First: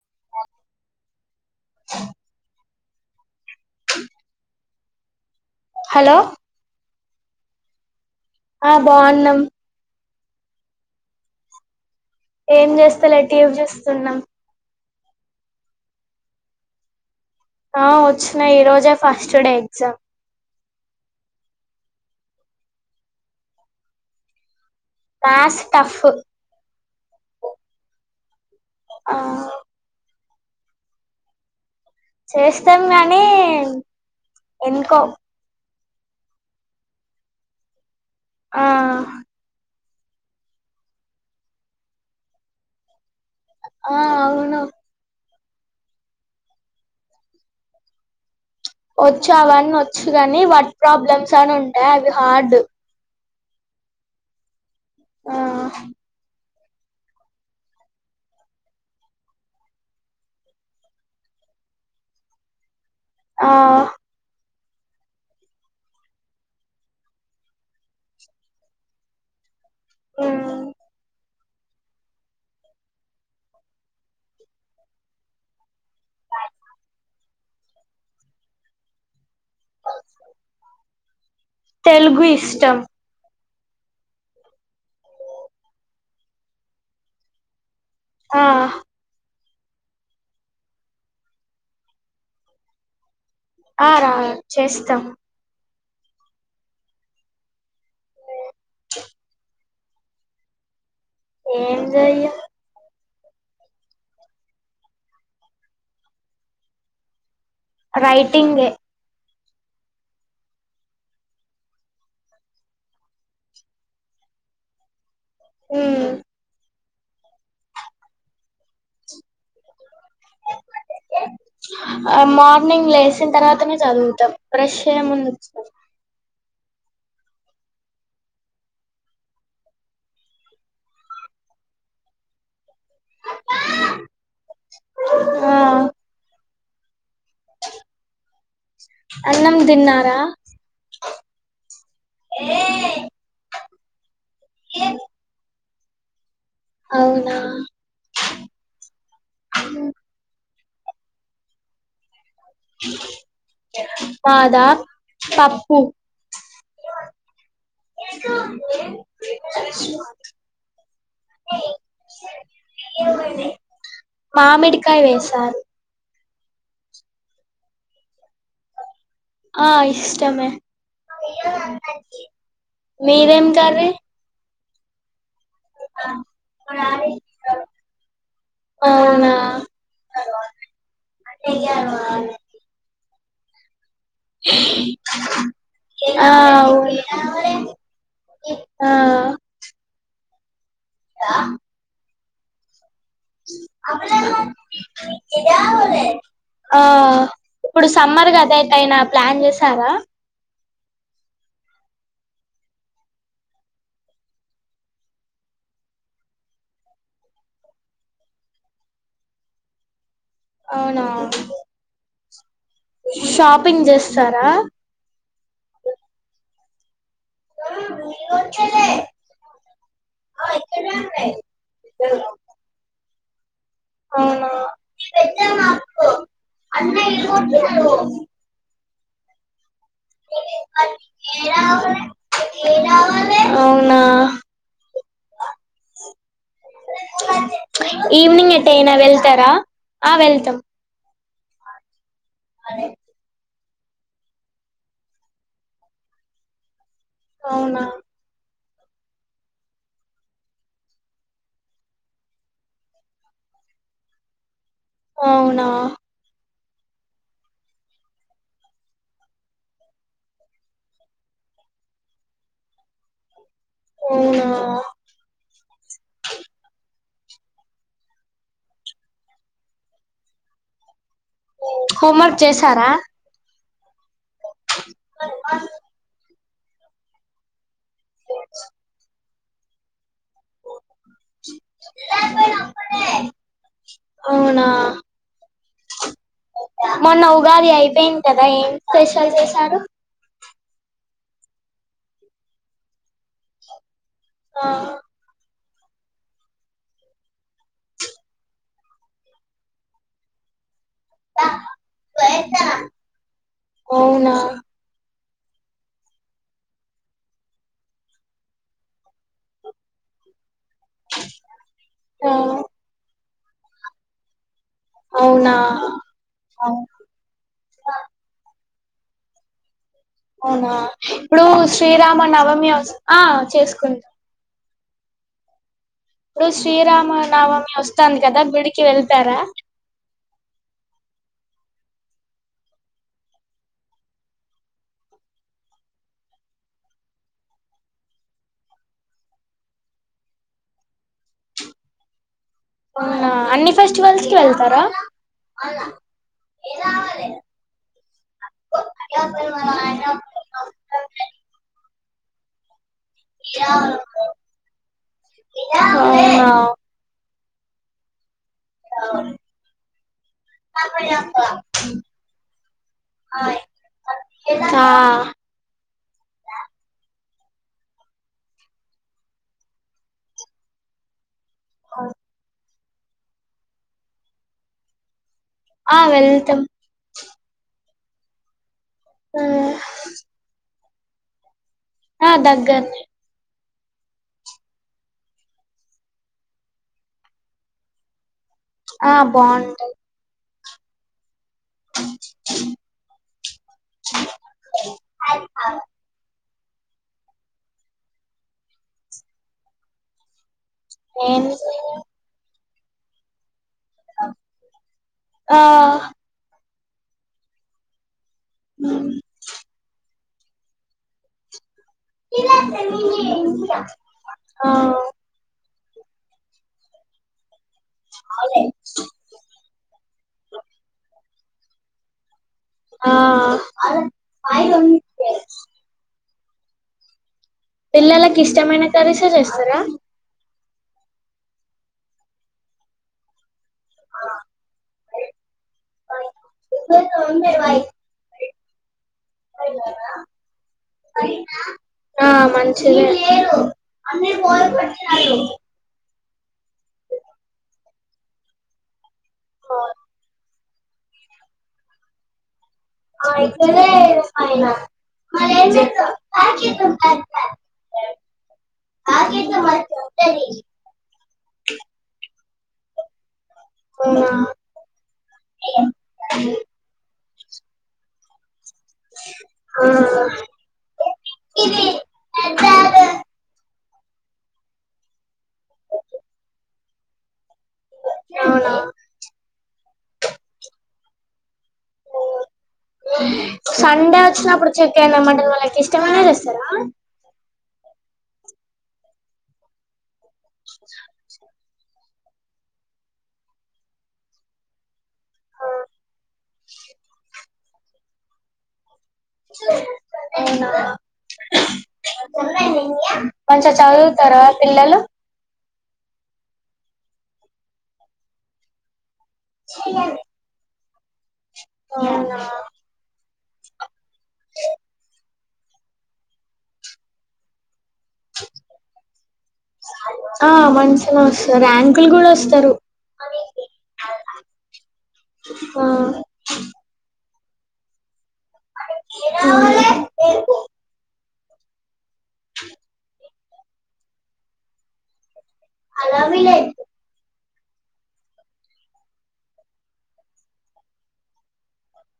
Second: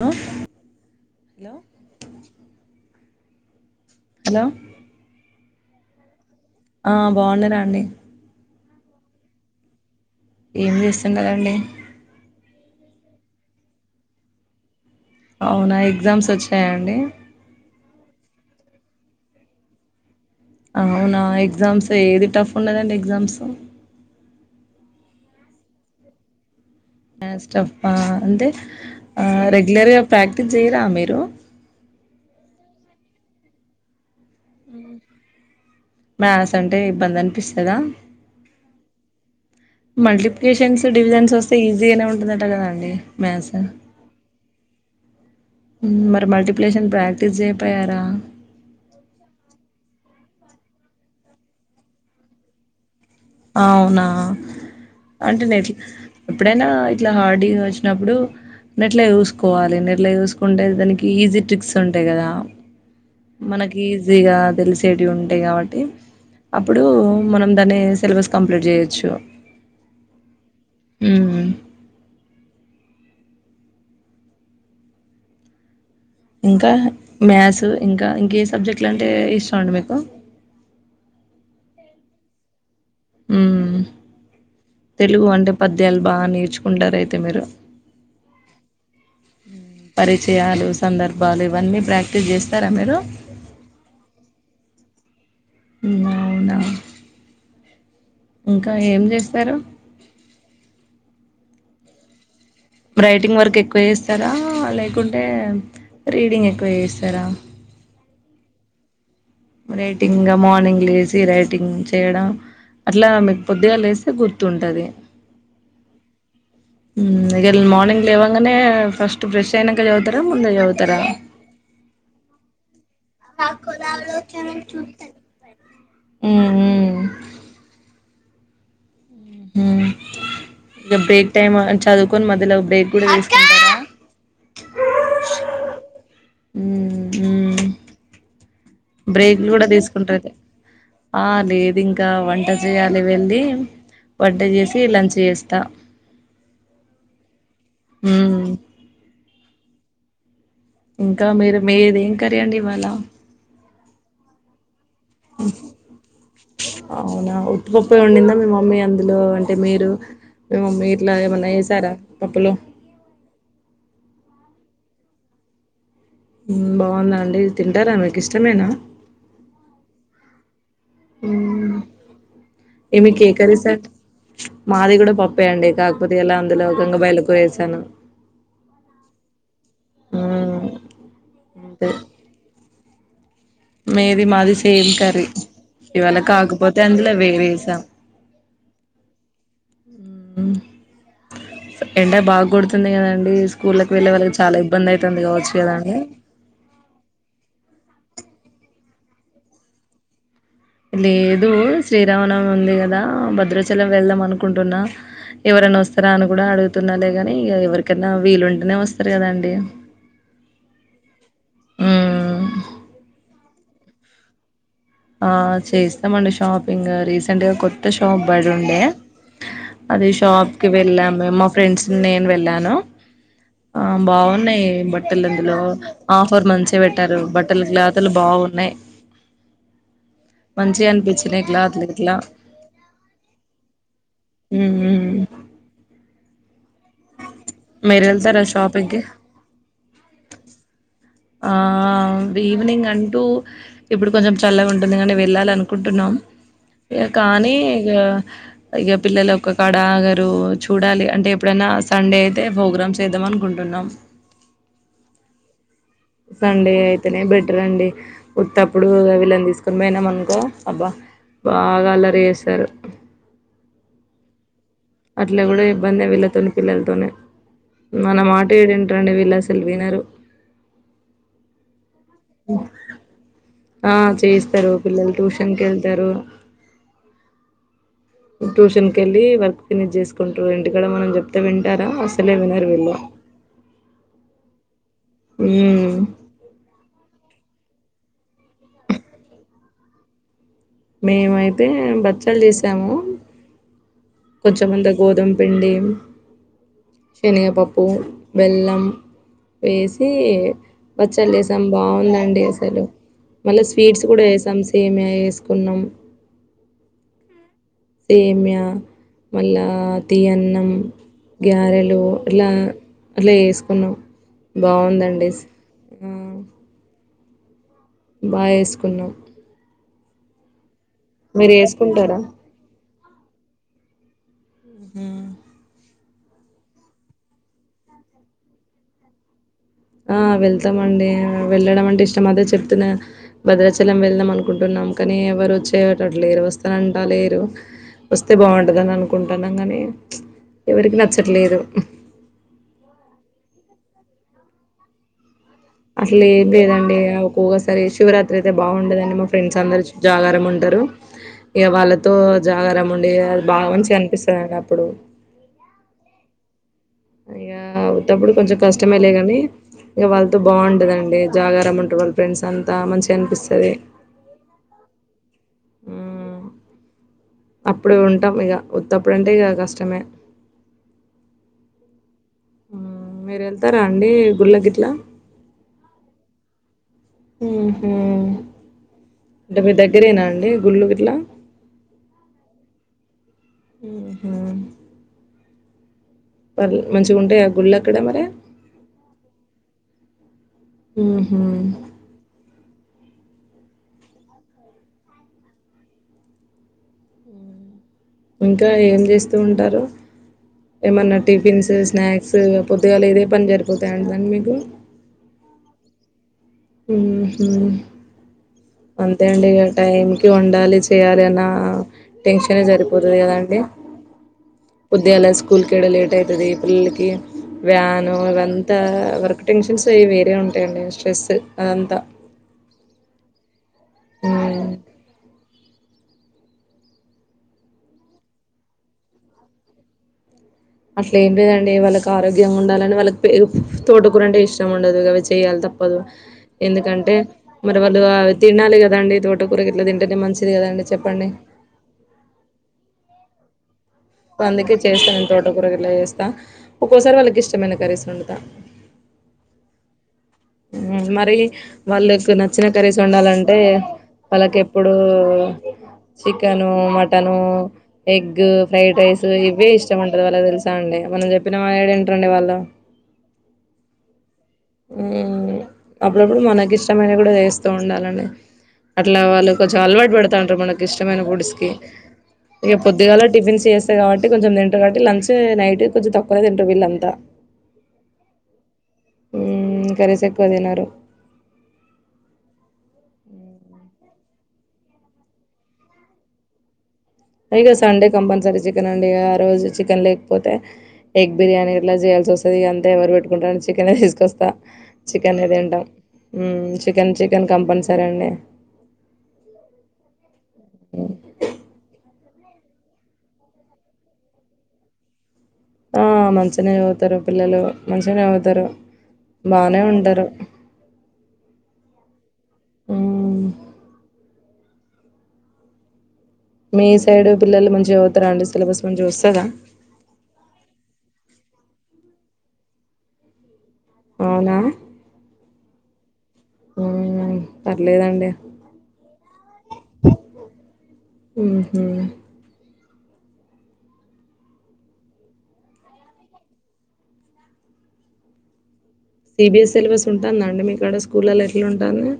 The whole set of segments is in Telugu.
హలో హలో హలో హలో ఆ బాగుండరాండి ఆ బాగున్నాం ఏం చేస్తున్నారండి ఏం చేస్తలే టీవి చూస్తున్నాం అవునా ఎగ్జామ్స్ వచ్చాయండి ఆ వచ్చినయి ఈ రోజే ఫస్ట్ డే ఎగ్జామ్ అవునా ఎగ్జామ్స్ ఏది టఫ్ ఉండదండి exams maths tough maths tough హా అంటే ఆ రెగ్యులర్గా ప్రాక్టీస్ చేయరా మీరు చేస్తాం గానీ ఎందుకో మ్యాథ్స్ అంటే ఇబ్బంది అనిపిస్తదా ఆహ్ మల్టిప్లికేషన్స్ డివిజన్స్ వస్తే ఈజీగానే ఉంటదట కదా అండి ఆ అవునవ్ మరి మల్టిప్లేషన్ ప్రాక్టీస్ చేయపోయారా వచ్చు అవన్నీ వచ్చు కానీ వట్ ప్రాబ్లమ్స్ అని ఉంటాయి అవి హార్డ్ అవునా ఆ అంటే నెట్ ఎప్పుడైనా ఇట్లా హార్డివి వచ్చినప్పుడు నెట్లో చూసుకోవాలి నెట్ల చూసుకుంటే దానికి ఈజీ ట్రిక్స్ ఉంటాయి కదా ఆ మనకి ఈజీగా తెలిసి ఉంటాయి కాబట్టి అప్పుడు మనం దాని సిలబస్ కంప్లీట్ చేయొచ్చు ఆ మ్మ్ ఇంకా మ్యాథ్స్ ఇంకా ఇంకే సబ్జెక్ట్ అంటే ఇష్టం అండి మీకు తెలుగు ఇష్టం ఎమ్ తెలుగు అంటే పద్యాలు బాగా నేర్చుకుంటార అయితే మీరు ఆ పరిచయాలు సందర్భాలు ఇవన్నీ ప్రాక్టీస్ చేస్తారా మీరు ఆ రా చేస్తాం అవునా ఇంకా ఏం చేస్తారు ఏం జయం రైటింగ్ వర్క్ ఎక్కువ చేస్తారా లేకుంటే రీడింగ్ ఎక్కువ చేస్తారా రేటింగ్ రైటింగ్ గా మార్నింగ్ లేసి రైటింగ్ చేయడం అట్లా మీకు పొద్దిగాలా లేస్తే గుర్తుంటది ఆ ఇ మార్నింగ్ లేవంగానే ఫస్ట్ బ్రెష్ అయినక తర ముందే చదువుతారా మ్ వచ్చిన తర్వాతనే చదువుతాం బ్రష్ చేయ ముందుకు అ హమ్ ఇక బ్రేక్ టైమ్ చదువుకొని మధ్యలో బ్రేక్ కూడా తీసుకుంటారా ఆ బ్రేక్ అన్నం కూడా తిన్నారా తీసుకుంటారు ఆ లేదు ఇంకా వంట చేయాలి వెళ్ళి వంట చేసి లంచ్ చేస్తా అవునా మ్మ్ ఇంకా మీరు మీది కర్రీ అండి ఇవాళ మాదా పప్పు అవునా ఉప్పుప్పు ఉండిందా మీ మమ్మీ అందులో అంటే మీరు మీ మమ్మీ ఇట్లా ఏమన్నా వేసారా పప్పులో మామిడికాయ వేసారూ బాగుందా అండి తింటారా మీకు ఇష్టమేనా ఆ ఇష్టమే మ్మ్ మీదేం కర్రీ మాదిగుడ పప్పు ప్పేయండి కాకపోతే ఇలా అందులో గంగవాయలి కూర వేసాను అవునా హా అంతే మీది మాది సేమ్ కర్రీ ఇవాళ ఆ కాకపోతే అందులో వేరీ అవును ఏసాం. హ్ ఆ ఎండా బాగా కొడుత్ తున్నాయి. కదండి స్కూల్ళకి వెళ్ళే వాళ్ళకి చాలా ఇబ్బంది అయితంది. గావచ్చు కదండి. ఆ ఇప్పుడు సమ్మర్ గాదా ఎటైనా ప్లాన్ జేసారా లేదు. శ్రీరామనవమి ఉంది. గాదా భద్రాచలం వెళ్దాం అనుకుంటున్నా ఎవరన్న వస్తారా అని కూడా అడుగుతున్నా లేగాని ఇగా ఎవరికైనా వీలుంటేనే వస్తారు కదా అండి. అవునా హ్ షాపింగ్ జెస్తారా. ఆ చేస్తామండి షాప్ పింగ్ రిస్ అంటే కొత్త షాప్ బడి ఉండే అది షాప్ కి వెళ్ళాము. మా ఫ్రెండ్స్ నేను వెళ్ళాను. ఆ అవునా బాగున్నాయి బట్టలు అందులో ఆఫర్ మంచిగా పెట్టారు. బట్టల క్లాతులు బాగున్నాయి. మంచిగా అనిపిచ్చినాయి. క్లాతులు గిట్ల అవునా ఉ ఉ ఈవనింగ్ ఎట్ షాపింగ్ అయినా కి వెళ్తారా ఆ వెళ్తాం ఆ ఆ ఈవ్నింగ్ అంటూ ఇప్పుడు కొంచెం చల్లగా ఉంటుంది. గానీ వెళ్ళాలి అనుకుంటున్నాం. ఇగా కానీ అవునా ఇగా ఇగా పిల్లలు ఒక్క కాడా ఆగారు. చూడాలి అంటే ఎప్పుడైనా సండే అయితే ప్రోగ్రామ్స్ చేద్దాం అనుకుంటున్నాం. అవునా సండే అయితేనే బెటర్ అండి. ఉత్తప్పుడు వీళ్ళని తీసుకొని పోయినాము అనుకో అబ్బా బాగా అల్లరి చేస్తారు. అవునా అట్లే కూడా ఇబ్బంది. వీళ్ళతోనీ పిల్లలతోనే మన మాట ఏడింటారండి. విళ్ళు ఆసల్ వినరు హోంవర్క్ చేసారా ఆ చేయిస్తారు పిల్లలు ట్యూషన్కి ఏళ్తారు. ట్యూషన్ కి వెళ్ళి వర్క్ ఫినిష్ జేస్ కుంటూ ఇంటికడ మనం చెపితే వింటారా అసలే వినరు విళ్లు అవునా ఊ మొన్నా ఉగాది అయిపోయింది. గాదా ఏం స్పెషల్ చేశారు. మేమైతే బచ్చాలు చేసాము. కొంచెంముండే గోధుమపిండి హ్మ్మ్ శనగపప్పు బెల్లం ఏసి బాచ్చలు చేసాం బాగుందండి అసలు మళ్ళా స్వీట్స్ కూడా అవునా చేసాం సేమియా వేసి కున్నాం సేమ్య మళ్ళా తీయ అన్నం గ్యారెలు ఇలా అట్లా చేసుకున్నాం బాగుందండి అవునా హ్మ్మ్ బాగాసుకున్నాం అవునా ఇప్పుడు శ్రీరామ చేసుకుంటారా నవమి అస్ ఆ చేసుకుంటాం హ్మ్మ్ ఇప్పుడు శ్రీరామనవమి వస్తాంది కదా గుడికి వెళ్తారా ఆ వెళ్తామండి వెళ్ళడం అంటే ఇష్టం అదే చెప్తునే భద్రాచలం వెళ్ళదాం అనుకుంటున్నాం కానీ ఎవరు వచ్చేటట్టు లేరు వస్తానంటా లేరు వస్తే బాగుంటదని అనుకుంటున్నాం కాని ఎవరికి నచ్చట్లేదు. అవునా అన్ని ఫెస్టివల్స్ కి ఎళ్తారా అసలు ఏం లేదండి ఒక్కొక్కసారి శివరాత్రి అయితే బాగుండదండి మా ఫ్రెండ్స్ అందరు జాగారం ఉంటారు ఇగ వాళ్ళ తో జాగారం ఉండి అది బాగా ఆ మంచిగా అనిపిస్తదండి అప్పుడు ఆ అయ్యా ఉతప్పుడు కొంచెం కష్టమే లే కానీ ఇగ వాళ్ళతో బాగుంటుందండి జాగారం ఉంటురు వాళ్ళ ఫ్రెండ్స్ అంతా మంచిగా అనిపిస్తది ఆ హ్మ్మ్. అప్పుడే ఉంటాం ఇగ ఉత్తప్పుడంటే ఇగ కష్టమే హ్మ్మ్ మీరు వెళ్తారా అండి గుళ్ళగిట్లా ఆ వెళ్తమ్ హ్మ్మ్ అంటే మీ దగ్గరేనా అండి గుళ్ళు గిట్ల ఆ దగ్గర్నే హ్మ్మ్ వాళ్ మంచిగాగుంటాయ గుళ్ళు అక్కడ మరి ఆ బాగుంటయి హ్మ్మ్ హ్మ్మ్ అ ఇంకా ఏం చేస్తూ ఉంటారు ఏమన్నా నేను టిఫిన్స్ స్నాక్స్ పొద్దుగాల ఇదే పని జరి పోతా ఉంటదండి మీకు ఆ హ్మ్ ఉ అంతే అండి. ఇగా టైమ్ వండాలి చేయాలి అన్నా టెన్షన్ సరిపోతుంది కదండి. పొద్దుగాల స్కూల్ కి ఇక్కడ లేట్ అయితాది. పిల్లలకి అని వ్యాను ఇవంతా వర్కు టెన్షన్స్ అవి వేరే ఉంటాయండి. స్ట్రెస్ అదా అంత ఆ ఆహా [unintelligible] పిల్లలకి ఇష్టమైన కర్రీసే చేస్తారా అట్లా ఏం లేదండి. వాళ్ళకి ఆరోగ్యంగా ఉండాలని వాళ్ళకి పేర్ తోటకూర అంటే ఇష్టం ఉండదు. అవి చేయ్యాలి తప్పదు. ఎందుకంటే మరి వాళ్ళు అవి తినాలి కదండి. తోటకూర గిట్లా తింటేనే మంచిదే కదండి. చెప్పండి. ఏరు అందుకే చేస్తాను. తోట కూర గిట్లా చేసి ఒక్కోసారి వాళ్ళకి ఇష్టమైన కర్రీస్ వండుతా కాదు మరి వాళ్ళు వస్తున్నారు నచ్చిన కర్రీస్ ఆ వండాలంటే ఇక్కడే వాళ్ళకి పైన ఎప్పుడూ మరి ఏం చేద్దాం ప్యాక్ చికెను, చేద్దాం pack mutton pack egg, fried rice pack చేద్దాం ఇవే అది ఇష్టం ఉంటుంది. వాళ్ళకు చెప్తది తెలుసా అండి మనం చెప్పిన మాట ఏడా ఇంటరండీ వాళ్ళు పోనా అప్పులప్పుడు మనకిృష్ట మైనవీ కు దా చేస్తూ ఉండాలండి అట్లా వాళ్ళు కొంచెం అలవాటు ఆ పడుతాంటారు మనకి ఇష్టమైన పుడిస్కి ఇది పెద్ద ఇక పొద్దిగాలా టిఫిన్స్స్త చెస్ కావట్టి కొంచెం తింట కావట్టి లంచ్ త్ నైట్ కొంచెం తకువనే తింటం విల్అంత త్త అవునా హ్మ్ కర్రీస్ ఎక్కువ తినరు సండే వచ్చినప్పుడు చికెన్ మటన్ వాళ్ళకి ఇష్టమైనవే చేస్తారా ఇక సండే కంపెన్సరీ చికెన్ వండి ఆ రోజు చికెన్ లెగ్ పోతే ఎగ్ బిర్యానీ ఎట్లా జె వస్తది ఇగ అంత ఎవరు పెట్టుకుంటారని చికెన్ తీసుకొస్తా చికెనే తింటాం చికెన్ చికెన్ కంపల్సరీ అండి అవునా హ్మ్. మంచిగా చదువుతారా పిల్లలు ఆ మంచినే చదువుతారు పిల్లలు మంచిగానే అవుతారు బానే ఉంటరు అవునా హ్మ్. అ మీ సైడ్ పిల్లలు మంచి జౌతర అండి స్ పిల్లలు స్ మంచిగా వస్తాదా ఆ మంచిగా వస్తారు ర్యాంకులు కూడా వస్తారు అవునా ఆ ఉ పర్లేదండి అ ఏ ఉహు అలా విల్లైతే సిబిఎస్ సిలబస్ ఉంటుందండి మీకు అడ స్కూల్లో ఎట్లా ఉంటాంది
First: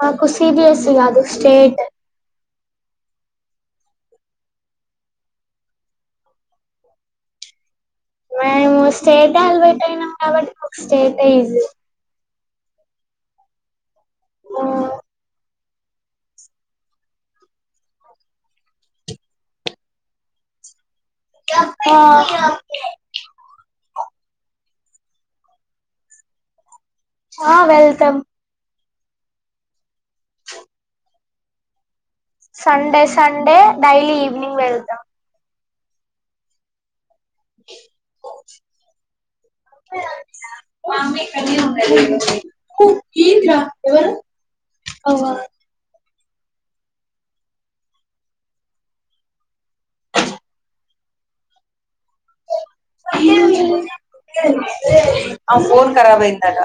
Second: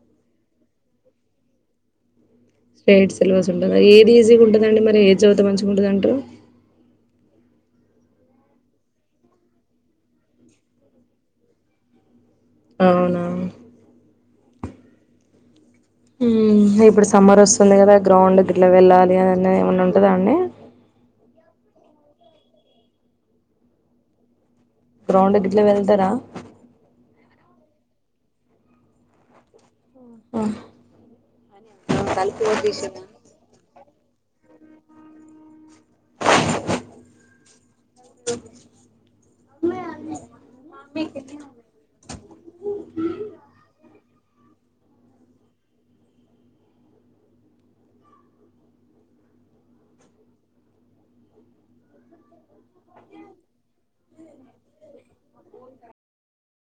మాకు సిబిఎస్స కార్దు స్టేట్ స్ట్రేట్ సిలబస్ ఉంటుంది ఏది ఈజీగా ఉంటుందండి మరి ఏది చదువుతా మంచిగా ఉంటుంది అంటారు మేము స్టేట్ అలబెట్ అయినాం కాబట్టి మాకు స్టేట్ ఈజీ అవునా ఆ హ్మ్. ఇప్పుడు సమ్మర్ వస్తుంది కదా గ్రౌండ్ గిలా వెళ్ళాలి అన్నది ఏమన్నా ఉంటందా అండి ఆ గ్రౌండ్ కిట్లా వెళ్తారా ఆ వెల్కమ్ ఆహా సండే సండే డైలీ ఈవినింగ్ వెళ్తాం కనీ ఫట అవా అ అ ఫోన కరాబ్ అయిందట